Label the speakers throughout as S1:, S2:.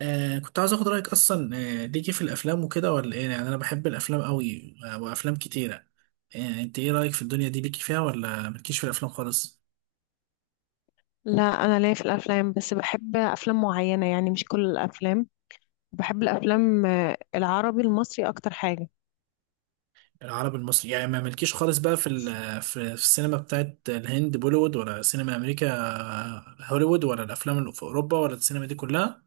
S1: آه كنت عايز اخد رايك اصلا. آه ليكي في الافلام وكده ولا ايه؟ يعني انا بحب الافلام قوي آه، وافلام كتيره. آه انت ايه رايك في الدنيا دي؟ ليكي فيها ولا ملكيش في الافلام خالص؟
S2: لا، انا ليا في الافلام بس بحب افلام معينه، يعني مش كل الافلام. بحب الافلام العربي المصري اكتر حاجه.
S1: العربي المصري، يعني ما ملكيش خالص بقى في ال- في في السينما بتاعت الهند بوليوود، ولا سينما امريكا آه، هوليوود، ولا الافلام اللي في اوروبا، ولا السينما دي كلها؟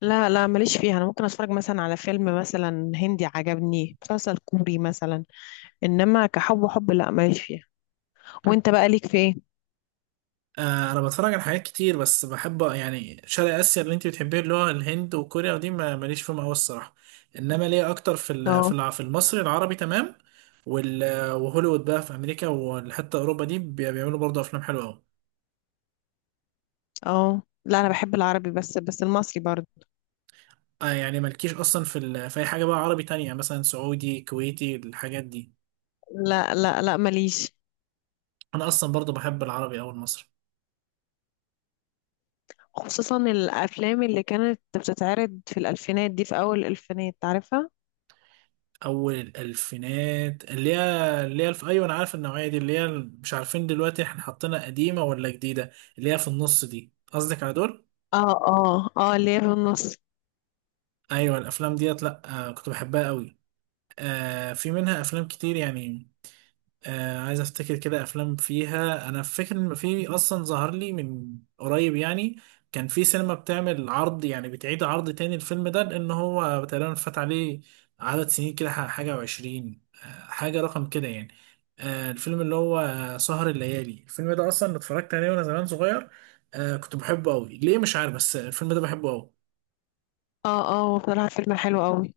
S2: لا لا ماليش فيها، انا ممكن اتفرج مثلا على فيلم مثلا هندي، عجبني مسلسل كوري مثلا. انما كحب وحب لا ماليش فيها. وانت بقى ليك في ايه؟
S1: آه، انا بتفرج على حاجات كتير، بس بحب يعني شرق اسيا اللي انت بتحبيه اللي هو الهند وكوريا، ودي ماليش فيهم قوي الصراحه. انما ليا اكتر في ال- في
S2: اه،
S1: الع- في المصري العربي تمام. وال- وهوليوود بقى في امريكا، وحتى اوروبا دي بيعملوا برضه افلام حلوه قوي.
S2: اه، لا انا بحب العربي، بس المصري برضه.
S1: آه يعني مالكيش اصلا في اي حاجه بقى عربي تانية؟ يعني مثلا سعودي كويتي الحاجات دي؟
S2: لا لا لا ماليش.
S1: انا اصلا برضه بحب العربي او المصري.
S2: خصوصا الافلام اللي كانت بتتعرض في الالفينات دي، في اول الالفينات، عارفها.
S1: اول الالفينات اللي هي؟ اللي هي ايوه انا عارف النوعيه دي، اللي هي مش عارفين دلوقتي احنا حاطينها قديمه ولا جديده. اللي هي في النص دي، قصدك على دول؟
S2: اه اه اه اللي هي في النص.
S1: ايوه الافلام ديت، لا آه كنت بحبها قوي. آه في منها افلام كتير يعني. آه عايز افتكر كده افلام فيها. انا فاكر ان في اصلا ظهر لي من قريب يعني، كان في سينما بتعمل عرض، يعني بتعيد عرض تاني الفيلم ده، لان هو تقريبا فات عليه عدد سنين كده، حاجة وعشرين آه حاجة رقم كده يعني. آه الفيلم اللي هو سهر الليالي، الفيلم ده اصلا اتفرجت عليه وانا زمان صغير. آه كنت بحبه قوي، ليه مش عارف، بس الفيلم ده بحبه قوي.
S2: اه اه، هو بصراحة فيلم حلو قوي.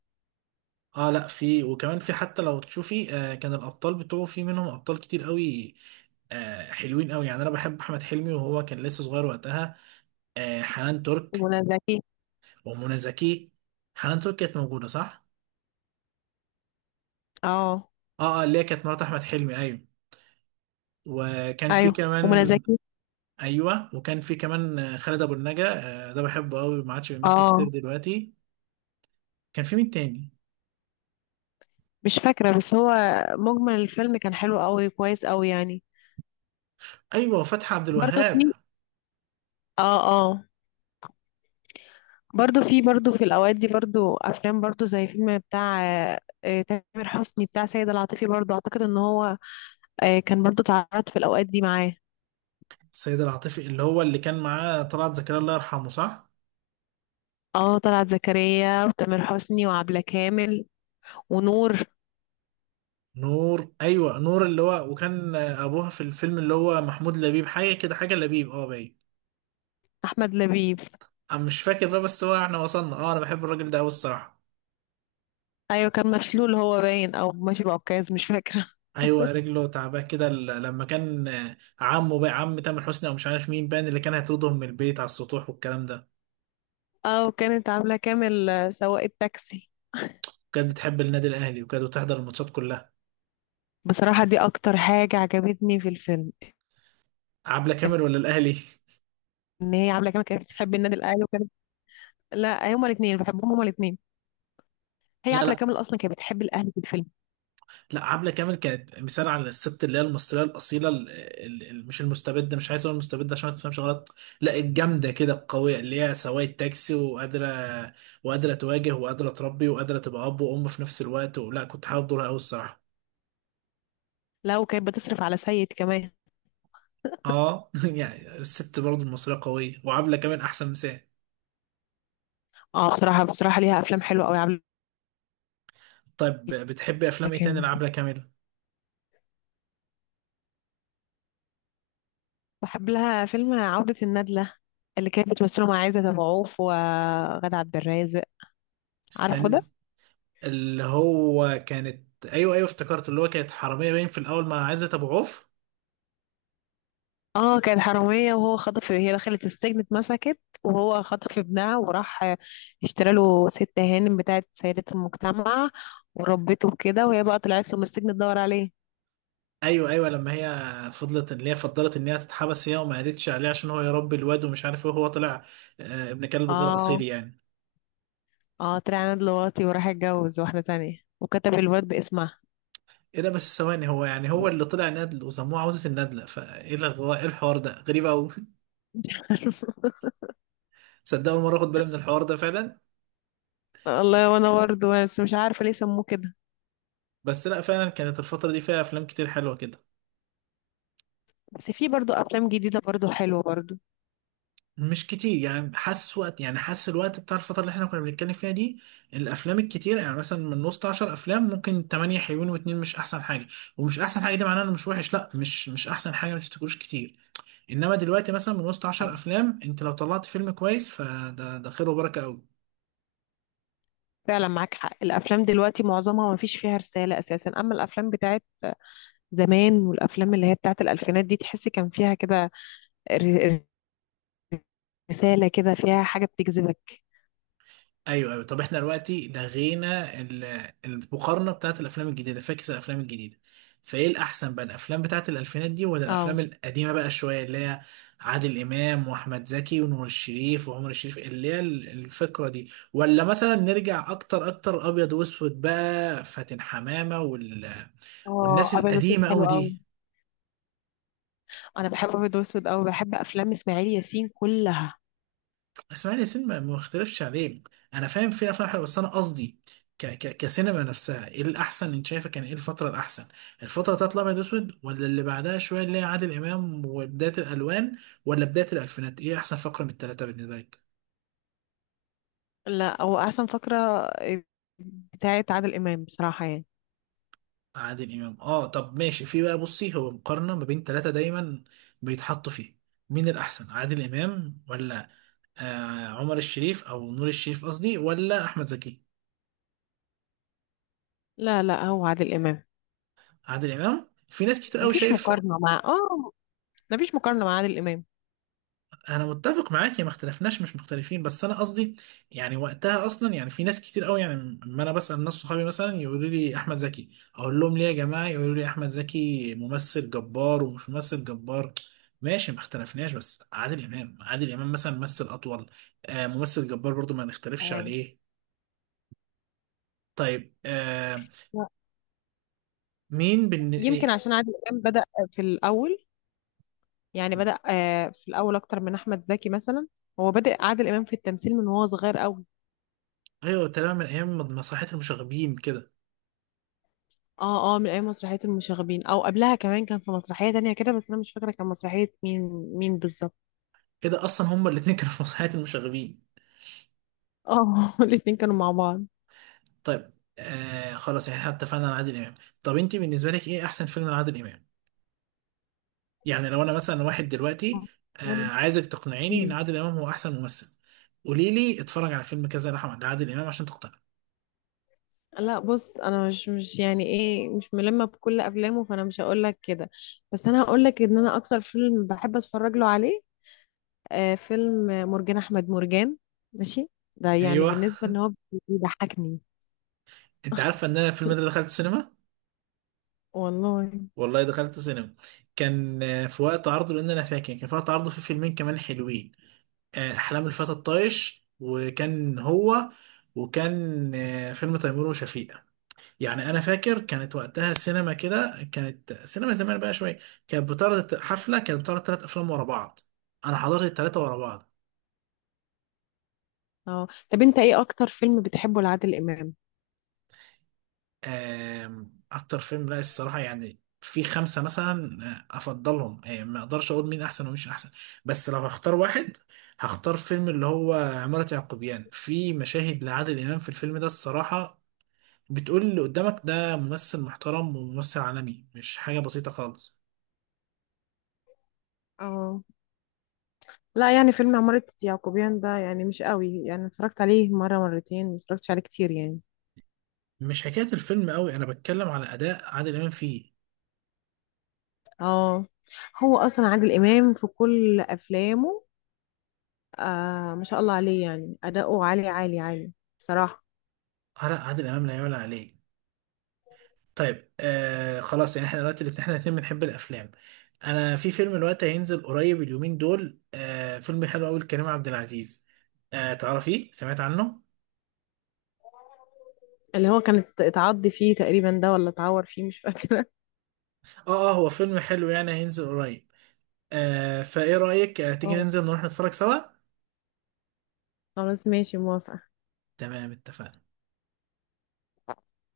S1: اه لا في، وكمان في، حتى لو تشوفي آه كان الابطال بتوعه في منهم ابطال كتير قوي. آه حلوين قوي، يعني انا بحب احمد حلمي، وهو كان لسه صغير وقتها. آه حنان ترك.
S2: ومنى زكي.
S1: ومنى زكي. حنان ترك كانت موجوده، صح.
S2: اه،
S1: اه اه اللي هي كانت مرات احمد حلمي، ايوه. وكان في
S2: ايوه ومنى
S1: كمان.
S2: زكي.
S1: ايوه وكان في كمان آه، خالد ابو النجا. آه ده بحبه قوي، ما عادش بيمثل كتير
S2: اه،
S1: دلوقتي. كان في مين تاني؟
S2: مش فاكرة، بس هو مجمل الفيلم كان حلو قوي، كويس قوي يعني.
S1: ايوه وفتحي عبد
S2: برضو
S1: الوهاب.
S2: في. اه. اه. برضو في، برضو في الأوقات دي برضو أفلام، برضو زي فيلم بتاع تامر حسني بتاع سيد العاطفي، برضو أعتقد إن هو كان برضو اتعرض في الأوقات دي معاه.
S1: السيد العاطفي، اللي هو اللي كان معاه طلعت زكريا، الله يرحمه، صح.
S2: اه، طلعت زكريا وتامر حسني وعبلة كامل ونور.
S1: نور، ايوه نور، اللي هو وكان ابوها في الفيلم اللي هو محمود لبيب، حاجه كده، حاجه لبيب اه باين.
S2: أحمد لبيب.
S1: انا مش فاكر بقى، بس هو احنا وصلنا. اه انا بحب الراجل ده قوي الصراحه.
S2: أيوة، كان مشلول هو باين، أو ماشي بعكاز، مش فاكرة.
S1: ايوه رجله تعباه كده، لما كان آه، عمه بقى، عم تامر حسني او مش عارف مين، بان اللي كان هيطردهم من البيت على السطوح والكلام ده.
S2: اه، وكانت عاملة كامل سواق التاكسي.
S1: كانت بتحب النادي الاهلي، وكانت بتحضر الماتشات كلها.
S2: بصراحة دي أكتر حاجة عجبتني في الفيلم.
S1: عبله كامل ولا الاهلي؟
S2: إن هي عاملة كامل كانت بتحب النادي الأهلي وكانت. لا هما الاتنين بحبهم، هما الاتنين. هي
S1: لا
S2: عاملة
S1: لا
S2: كامل أصلا كانت بتحب الأهلي في الفيلم.
S1: لا عبلة كامل كانت مثال على الست اللي هي المصرية الأصيلة، مش المستبدة، مش عايز أقول المستبدة عشان ما تفهمش غلط. لا الجامدة كده القوية، اللي هي سواقة تاكسي، وقادرة تواجه، وقادرة تربي، وقادرة تبقى أب وأم في نفس الوقت. ولا كنت حابب دورها أوي الصراحة.
S2: لا، وكانت بتصرف على سيد كمان.
S1: أه يعني الست برضه المصرية قوية، وعبلة كامل أحسن مثال.
S2: اه، بصراحة بصراحة ليها أفلام حلوة أوي عاملة
S1: طيب بتحبي أفلام إيه تاني
S2: كامل.
S1: لعبلة كامل؟
S2: بحب لها فيلم عودة الندلة، اللي كانت بتمثله مع عايزة أبو عوف وغادة عبد الرازق. عارفه ده.
S1: استنى، اللي هو كانت، أيوه أيوه افتكرت، اللي هو كانت حرامية باين في الأول مع عزت أبو عوف.
S2: اه، كانت حرامية، وهو خطف، هي دخلت السجن اتمسكت وهو خطف ابنها وراح اشترى له ست هانم بتاعت سيدة المجتمع، وربته كده، وهي بقى طلعت له من السجن تدور عليه.
S1: ايوه ايوه، لما هي فضلت، ان هي تتحبس هي، وما قالتش عليه عشان هو يربي الواد ومش عارف ايه، وهو طلع آه، ابن كلب غير اصيل
S2: اه
S1: يعني.
S2: اه، طلع انا دلوقتي وراح اتجوز واحدة تانية وكتب الولد باسمها.
S1: ايه ده بس، ثواني، هو يعني هو اللي طلع نادل وسموه عودة الندلة؟ فايه ايه الحوار ده؟ غريب قوي.
S2: مش عارفة.
S1: صدق اول مرة اخد بالي من الحوار ده فعلا.
S2: والله وانا برضه، بس مش عارفة ليه سموه كده.
S1: بس لا فعلا كانت الفترة دي فيها افلام كتير حلوة كده.
S2: بس في برضه افلام جديدة برضه حلوة برضه.
S1: مش كتير يعني، حاسس وقت، يعني حاسس الوقت بتاع الفترة اللي احنا كنا بنتكلم فيها دي الأفلام الكتير. يعني مثلا من وسط 10 أفلام ممكن 8 حلوين واتنين مش أحسن حاجة. ومش أحسن حاجة دي معناها إنه مش وحش، لا مش أحسن حاجة، ما تفتكروش كتير. إنما دلوقتي مثلا من وسط 10 أفلام أنت لو طلعت فيلم كويس فده، ده خير وبركة أوي.
S2: فعلا معاك حق، الافلام دلوقتي معظمها ما فيش فيها رسالة اساسا، اما الافلام بتاعت زمان والافلام اللي هي بتاعت الالفينات دي تحس كان فيها كده ر- رسالة كده، فيها حاجة بتجذبك.
S1: ايوه ايوه، طب احنا دلوقتي المقارنه بتاعت الافلام الجديده. فاكس الافلام الجديده، فايه الاحسن بقى؟ الافلام بتاعت الالفينات دي، ولا
S2: اه
S1: الافلام القديمه بقى شويه، اللي هي عادل امام واحمد زكي ونور الشريف وعمر الشريف، اللي هي الفكره دي؟ ولا مثلا نرجع اكتر اكتر، ابيض واسود بقى، فاتن حمامه
S2: اه،
S1: والناس
S2: ابيض واسود
S1: القديمه
S2: حلو
S1: قوي
S2: قوي.
S1: دي؟
S2: انا بحب ابيض واسود قوي، بحب افلام اسماعيل ياسين كلها.
S1: اسماعيل ياسين ما مختلفش عليه. انا فاهم في افلام حلوه، بس انا قصدي ك ك كسينما نفسها ايه الاحسن؟ انت شايفه كان ايه الفتره الاحسن؟ الفتره بتاعت الابيض واسود، ولا اللي بعدها شويه اللي هي عادل امام وبدايه الالوان، ولا بدايه الالفينات؟ ايه احسن فقره من الثلاثه بالنسبه لك؟
S2: لا هو احسن فقره بتاعت عادل امام بصراحه يعني.
S1: عادل امام، اه طب ماشي. في بقى بصي، هو مقارنه ما بين ثلاثه دايما بيتحطوا فيه، مين الاحسن؟ عادل امام، ولا آه عمر الشريف او نور الشريف قصدي، ولا احمد زكي؟
S2: لا لا، هو عادل امام.
S1: عادل امام في ناس كتير قوي
S2: مفيش
S1: شايف.
S2: مقارنه مع اه، مفيش مقارنه مع عادل امام.
S1: انا متفق معاك، يا ما اختلفناش، مش مختلفين، بس انا قصدي يعني وقتها اصلا يعني في ناس كتير قوي يعني. لما انا بسال ناس صحابي مثلا يقولوا لي احمد زكي، اقول لهم ليه يا جماعه؟ يقولوا لي احمد زكي ممثل جبار ومش ممثل جبار. ماشي ما اختلفناش، بس عادل امام، عادل امام مثلا ممثل اطول. آه ممثل جبار برضو، ما نختلفش
S2: آه،
S1: عليه. طيب آه، مين بن
S2: يمكن
S1: إيه-
S2: عشان عادل امام بدا في الاول، يعني بدا في الاول اكتر من احمد زكي مثلا. هو بدا عادل امام في التمثيل من وهو صغير قوي.
S1: ايوه تمام، من ايام مسرحيه المشاغبين كده.
S2: اه اه، من اي مسرحية المشاغبين، او قبلها كمان كان في مسرحية تانية كده، بس انا مش فاكرة كان مسرحية مين، مين بالظبط.
S1: كده اصلا هما الاتنين كانوا في مسرحيه المشاغبين.
S2: اه الاتنين كانوا مع بعض.
S1: طيب آه خلاص، احنا اتفقنا على عادل امام. طب انت بالنسبه لك ايه احسن فيلم لعادل امام؟ يعني لو انا مثلا واحد دلوقتي آه عايزك تقنعيني ان
S2: مم.
S1: عادل امام هو احسن ممثل، قولي لي اتفرج على فيلم كذا لعادل امام عشان تقتنع.
S2: لا بص، انا مش يعني ايه، مش ملمة بكل افلامه، فانا مش هقول لك كده، بس انا هقول لك ان انا اكتر فيلم بحب اتفرج له عليه آه فيلم مرجان احمد مرجان. ماشي، ده يعني
S1: ايوه
S2: بالنسبة ان هو بيضحكني.
S1: انت عارفه ان انا الفيلم ده دخلت سينما؟
S2: والله.
S1: والله دخلت سينما، كان آه، في وقت عرضه، لان انا فاكر كان في وقت عرضه في فيلمين كمان حلوين. آه احلام الفتى الطايش وكان هو، وكان آه فيلم تيمور وشفيقة. يعني انا فاكر كانت وقتها السينما كده، كانت سينما زمان بقى شويه، كانت بتعرض حفله، كانت بتعرض ثلاث افلام ورا بعض. انا حضرت الثلاثه ورا بعض.
S2: اه، طب انت ايه اكتر فيلم بتحبه لعادل امام؟
S1: آم، اكتر فيلم، لا الصراحه يعني في خمسه مثلا آه، افضلهم آه، ما اقدرش اقول مين احسن ومش احسن. بس لو هختار واحد، هختار فيلم اللي هو عمارة يعقوبيان. في مشاهد لعادل امام في الفيلم ده الصراحه بتقول اللي قدامك ده ممثل محترم وممثل عالمي، مش حاجه بسيطه خالص.
S2: اه لا، يعني فيلم عمارة يعقوبيان ده يعني مش قوي، يعني اتفرجت عليه مرة مرتين، ما اتفرجتش عليه كتير يعني.
S1: مش حكاية الفيلم قوي، انا بتكلم على اداء عادل امام فيه.
S2: اه، هو اصلا عادل امام في كل افلامه آه ما شاء الله عليه، يعني اداؤه عالي عالي عالي بصراحة.
S1: على عادل امام لا يعلى عليه. طيب آه خلاص، يعني احنا دلوقتي احنا الاتنين بنحب الافلام. انا في فيلم دلوقتي هينزل قريب اليومين دول، آه فيلم حلو قوي لكريم عبد العزيز. آه تعرفيه؟ سمعت عنه؟
S2: اللي هو كانت اتعض فيه تقريبا ده، ولا اتعور فيه مش فاكرة.
S1: اه اه هو فيلم حلو يعني، هينزل قريب. آه فايه رأيك آه تيجي
S2: اه،
S1: ننزل نروح نتفرج سوا؟
S2: خلاص ماشي، موافقة.
S1: تمام اتفقنا.